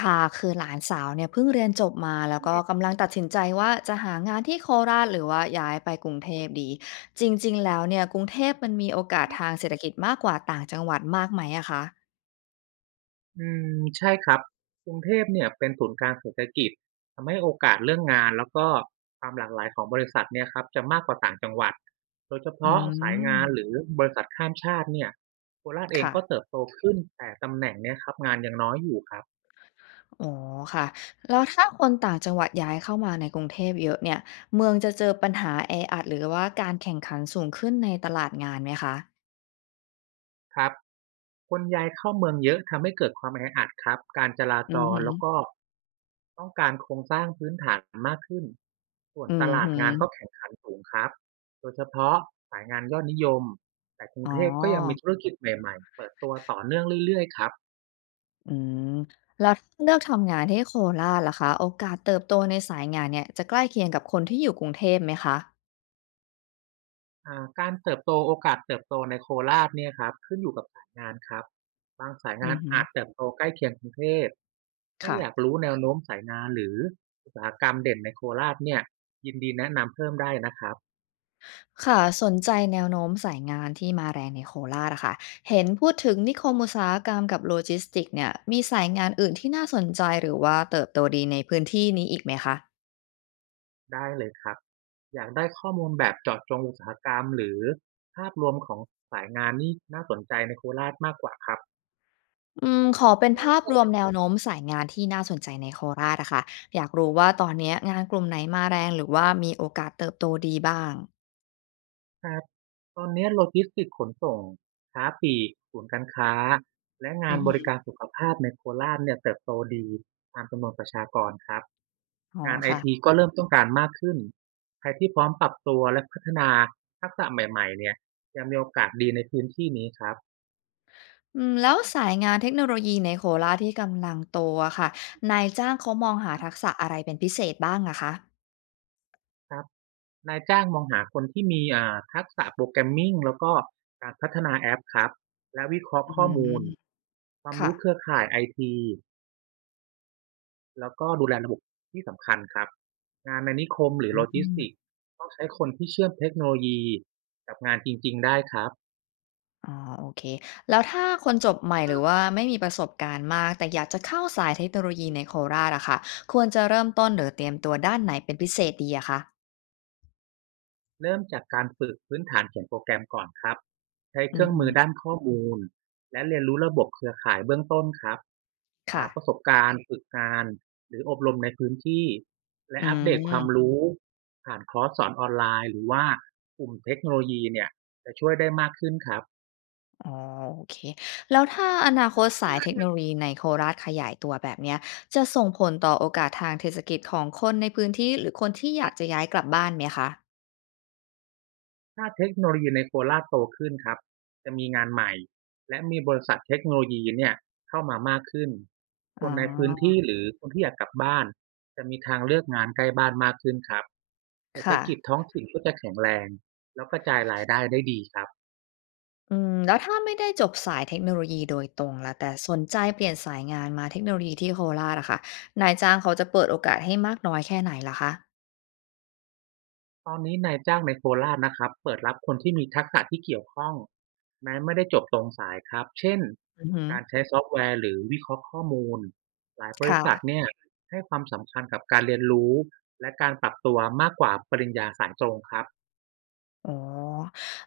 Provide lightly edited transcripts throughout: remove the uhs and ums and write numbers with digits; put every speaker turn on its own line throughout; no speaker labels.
ค่ะคือหลานสาวเนี่ยเพิ่งเรียนจบมาแล้วก็กำลังตัดสินใจว่าจะหางานที่โคราชหรือว่าย้ายไปกรุงเทพดีจริงๆแล้วเนี่ยกรุงเทพมันมีโอกาสทางเศรษฐกิจมากกว่าต่างจังหวัดมากไหมอะคะ
อืมใช่ครับกรุงเทพเนี่ยเป็นศูนย์กลางเศรษฐกิจทำให้โอกาสเรื่องงานแล้วก็ความหลากหลายของบริษัทเนี่ยครับจะมากกว่าต่างจังหวัดโดยเฉ
อื
พาะสายงานหรือ
ม
บริษัทข้ามชาติเนี่ยโคราชเอง
ค่ะ
ก็เติบโตขึ้นแต่ตำแหน่งเนี่ยครับงานยังน้อยอยู่ครับ
อ๋อค่ะแล้วถ้าคนต่างจังหวัดย้ายเข้ามาในกรุงเทพเยอะเนี่ยเมืองจะเจอปัญหาแออัดหรือว่าการแข่งขันสูงขึ้นในตลาดงานไหมคะ
ครับ คนย้ายเข้าเมืองเยอะทำให้เกิดความแออัดครับ การจรา
อื
จ
อ
ร
ฮึ
แล้วก็ต้องการโครงสร้างพื้นฐานมากขึ้น ส่วน
อื
ต
อ
ลาด
ฮึ
งานก็แข่งขันสูงครับ โดยเฉพาะสายงานยอดนิยม แต่กรุง
อ๋อ
เทพก็ยังมีธุรกิจใหม่ๆ เปิดตัวต่อเนื่องเรื่อยๆครับ
อืมแล้วถ้าเลือกทำงานที่โคราชล่ะคะโอกาสเติบโตในสายงานเนี่ยจะใกล้เคียงกับคนที่อยู่กรุงเทพไหมคะ
การเติบโตโอกาสเติบโตในโคราชเนี่ยครับขึ้นอยู่กับสายงานครับบางสายงา
อื
น
อฮึ
อาจเติบโตใกล้เคียงกรุงเทพถ้า
ค่ะ
อยากรู้แนวโน้มสายงานหรืออุตสาหกรรมเด่นในโคราชเนี่ยยินดีแนะนำเพิ่มได้นะครับ
ค่ะสนใจแนวโน้มสายงานที่มาแรงในโคราชอะค่ะเห็นพูดถึงนิคมอุตสาหกรรมกับโลจิสติกส์เนี่ยมีสายงานอื่นที่น่าสนใจหรือว่าเติบโตดีในพื้นที่นี้อีกไหมคะ
ได้เลยครับอยากได้ข้อมูลแบบเจาะจงอุตสาหกรรมหรือภาพรวมของสายงานนี่น่าสนใจในโคราชมากกว่าครับ
อืมขอเป็นภาพรวมแนวโน้มสายงานที่น่าสนใจในโคราชอะค่ะอยากรู้ว่าตอนเนี้ยงานกลุ่มไหนมาแรงหรือว่ามีโอกาสเติบโตดีบ้าง
ครับตอนนี้โลจิสติกส์ขนส่งค้าปลีกศูนย์การค้าและงา
อื
น
อ
บ
ฮึ
ริการสุขภาพในโคราชเนี่ยเติบโตดีตามจำนวนประชากรครับ
อ๋อ
งานไอที
ค่ะ
ก็เริ่มต้องการมากขึ้นใครที่พร้อมปรับตัวและพัฒนาทักษะใหม่ๆเนี่ยจะมีโอกาสดีในพื้นที่นี้ครับ
อืมแล้วสายงานเทคโนโลยีในโคราชที่กำลังโตอะค่ะนายจ้างเขามองหาทักษะอะไรเป็นพิเศษบ้างอะคะ
ครับนายจ้างมองหาคนที่มีทักษะโปรแกรมมิ่งแล้วก็การพัฒนาแอปครับและวิเคราะห์
อื
ข้อมูล
ม
ความ
ค่ะ
รู้เครือข่ายไอที แล้วก็ดูแลระบบที่สำคัญครับงานในนิคมหรือโลจิ
อื
สติกส์
ม
ต้องใช้คนที่เชื่อมเทคโนโลยีกับงานจริงๆได้ครับ
อ๋อโอเคแล้วถ้าคนจบใหม่หรือว่าไม่มีประสบการณ์มากแต่อยากจะเข้าสายเทคโนโลยีในโคราชอะค่ะควรจะเริ่มต้นหรือเตรียมตัวด้านไหนเป็นพิเศษดีอะคะ
เริ่มจากการฝึกพื้นฐานเขียนโปรแกรมก่อนครับใช้เค
อื
รื่
อ
อง
ฮึ
มือด้านข้อมูลและเรียนรู้ระบบเครือข่ายเบื้องต้นครับหาประส
ค่ะ
บการณ์ฝึกงานหรืออบรมในพื้นที่และ
อื
อัปเดตความ
ม
รู้ผ่านคอร์สสอนออนไลน์หรือว่ากลุ่มเทคโนโลยีเนี่ยจะช่วยได้มากขึ้นครับ
อ๋อโอเคแล้วถ้าอนาคตสายเทคโนโลยีในโคราชขยายตัวแบบเนี้ยจะส่งผลต่อโอกาสทางเศรษฐกิจของคนในพื้นที่หรือคนที่อยากจะย้ายกลับบ้านไหมคะ
ถ้าเทคโนโลยีในโคราชโตขึ้นครับจะมีงานใหม่ และมีบริษัทเทคโนโลยีเนี่ยเข้ามามากขึ้น ค
อ๋อ
นในพื้นที่หรือคนที่อยากกลับบ้านจะมีทางเลือกงานใกล้บ้านมากขึ้นครับเศรษฐ
ค่ะ
กิจท้องถิ่นก็จะแข็งแรงแล้วกระจายรายได้ได้ดีครับ
อืมแล้วถ้าไม่ได้จบสายเทคโนโลยีโดยตรงล่ะแต่สนใจเปลี่ยนสายงานมาเทคโนโลยีที่โคราชอะค่ะนายจ้างเขาจะเปิดโอกาสให้มากน้อยแค่ไหนล่ะคะ
ตอนนี้นายจ้างในโคราชนะครับเปิดรับคนที่มีทักษะที่เกี่ยวข้องแม้ไม่ได้จบตรงสายครับเช่น
อือฮึ
การใช้ซอฟต์แวร์หรือวิเคราะห์ข้อมูลหลายบริษัท
ค่ะ
เนี่ยให้ความสำคัญกับการเรียนรู้และการปรับตัวมากกว่าปริญญาสายตรงครับ
อ๋อ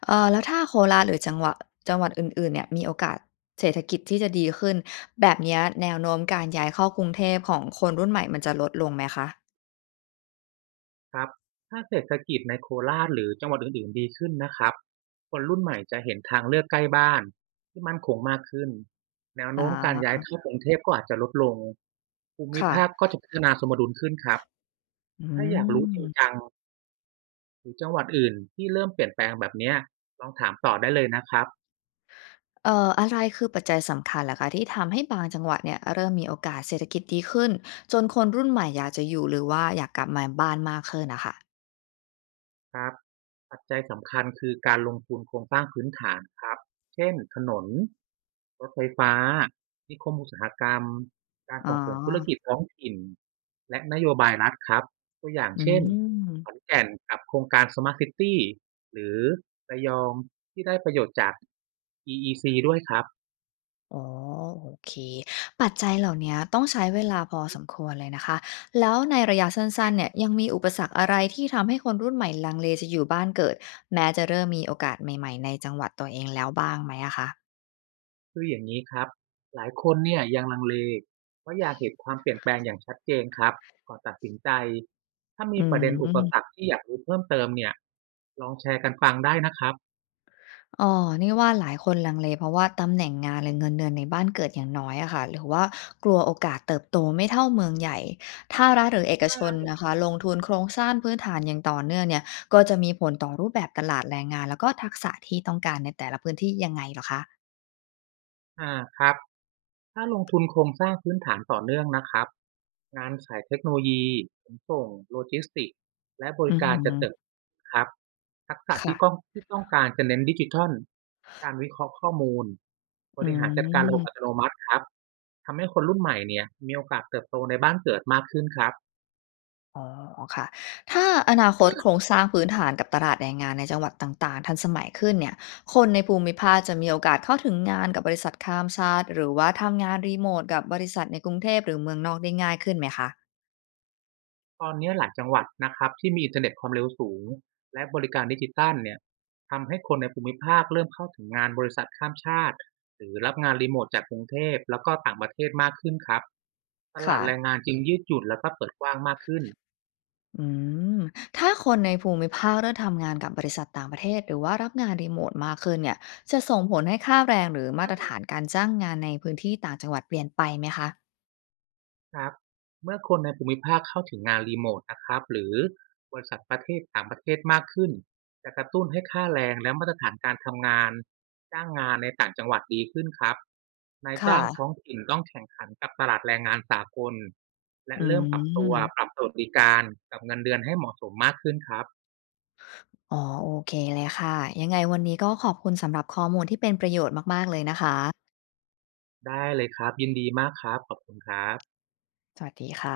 แล้วถ้าโคราชหรือจังหวะจังหวัดอื่นๆเนี่ยมีโอกาสเศรษฐกิจที่จะดีขึ้นแบบเนี้ยแนวโน้มการย้ายเข้ากรุงเทพของคนรุ่นใหม่มันจะลดลงไหมคะ
ครับถ้าเศรษฐกิจในโคราชหรือจังหวัดอื่นๆดีขึ้นนะครับคนรุ่นใหม่จะเห็นทางเลือกใกล้บ้านที่มั่นคงมากขึ้นแนว
อ
โน้มการย้าย
า
เข้ากรุงเทพก็อาจจะลดลงภูมิ
ค่ะ
ภาคก็จะพัฒนาสมดุลขึ้นครับ
อื
ถ้าอยากรู้จริง
ม
จังหรือจังหวัดอื่นที่เริ่มเปลี่ยนแปลงแบบเนี้ยลองถามต่อได้เลยนะครับ
อะไรคือปัจจัยสำคัญเหรอคะที่ทำให้บางจังหวัดเนี่ยเริ่มมีโอกาสเศรษฐกิจดีขึ้นจนคนรุ่นใหม่อยากจะอยู่หรือว่าอยากกลับมาบ้านมากขึ้นอะค่ะ
ครับปัจจัยสำคัญคือการลงทุนโครงสร้างพื้นฐานครับเช่นถนนรถไฟฟ้านิคมอุตสาหกรรมการ
อ๋อ
ส่งเสริมธุรกิจท้องถิ่นและนโยบายรัฐครับตัวอย่าง
อื
เช่นข
ม
อนแก่นกับโครงการ Smart City หรือระยองที่ได้ประโยชน์จาก EEC ด้วยครับ
อ๋อโอเค ปัจจัยเหล่าเนี้ยต้องใช้เวลาพอสมควรเลยนะคะ แล้วในระยะสั้นๆเนี่ยยังมีอุปสรรคอะไรที่ทำให้คนรุ่นใหม่ลังเลจะอยู่บ้านเกิด แม้จะเริ่มมีโอกาสใหม่ๆในจังหวัดตัวเองแล้วบ้างไหมอะคะ
คืออย่างนี้ครับ หลายคนเนี่ยยังลังเลเพราะอยากเห็นความเปลี่ยนแปลงอย่างชัดเจนครับ ก่อนตัดสินใจ ถ้ามี
อื
ประเด็นอุปสร
ม
รคที่อยากรู้เพิ่มเติมเนี่ย ลองแชร์กันฟังได้นะครับ
อ๋อ นี่ว่าหลายคนลังเลเพราะว่าตำแหน่งงานหรือเงินเดือนในบ้านเกิดอย่างน้อยอะค่ะหรือว่ากลัวโอกาสเติบโตไม่เท่าเมืองใหญ่ถ้ารัฐหรือเอกชนนะคะลงทุนโครงสร้างพื้นฐานอย่างต่อเนื่องเนี่ยก็จะมีผลต่อรูปแบบตลาดแรงงานแล้วก็ทักษะที่ต้องการในแต่ละพื้นที่ยังไงเหรอคะ
อ่าครับ ถ้าลงทุนโครงสร้างพื้นฐานต่อเนื่องนะครับงานสายเทคโนโลยีขนส่งโลจิสติกส์และบ
อื
ริ
อ
กา
ฮึ
รจะเติบครับทักษะ
ค่ะ
ที่ต้องที่ต้องการจะเน้นดิจิทัลการวิเคราะห์ข้อมูลบ
อื
ริหารจัดการระบบอัต
ม
โนมัติครับทำให้คนรุ่นใหม่เนี่ยมีโอกาสเติบโตในบ้านเกิดมากขึ้นครับ
อ๋อค่ะถ้าอนาคตโครงสร้างพื้นฐานกับตลาดแรงงานในจังหวัดต่างๆทันสมัยขึ้นเนี่ยคนในภูมิภาคจะมีโอกาสเข้าถึงงานกับบริษัทข้ามชาติหรือว่าทำงานรีโมทกับบริษัทในกรุงเทพหรือเมืองนอกได้ง่ายขึ้นไหมคะ
ตอนนี้หลายจังหวัดนะครับที่มีอินเทอร์เน็ตความเร็วสูงและบริการดิจิทัลเนี่ยทำให้คนในภูมิภาคเริ่มเข้าถึงงานบริษัทข้ามชาติหรือรับงานรีโมทจากกรุงเทพแล้วก็ต่างประเทศมากขึ้นครับตลาด
ค่ะ
แรงงานจึงยืดหยุ่นแล้วก็เปิดกว้างมากขึ้น
อืมถ้าคนในภูมิภาคเริ่มทำงานกับบริษัทต่างประเทศหรือว่ารับงานรีโมทมากขึ้นเนี่ยจะส่งผลให้ค่าแรงหรือมาตรฐานการจ้างงานในพื้นที่ต่างจังหวัดเปลี่ยนไปไหมคะ
ครับเมื่อคนในภูมิภาคเข้าถึงงานรีโมทนะครับหรือบริษัทประเทศต่างประเทศมากขึ้นจะกระตุ้นให้ค่าแรงและมาตรฐานการทำงานจ้างงานในต่างจังหวัดดีขึ้นครับนายจ้า
ค่ะ
งท้องถิ่นต้องแข่งขันกับตลาดแรงงานสากลและ
อื
เริ่มปรับตัวปรั
ม
บสวัสดิการกับเงินเดือนให้เหมาะสมมากขึ้นครับ
อ๋อโอเคเลยค่ะยังไงวันนี้ก็ขอบคุณสำหรับข้อมูลที่เป็นประโยชน์มากๆเลยนะคะ
ได้เลยครับยินดีมากครับขอบคุณครับ
สวัสดีค่ะ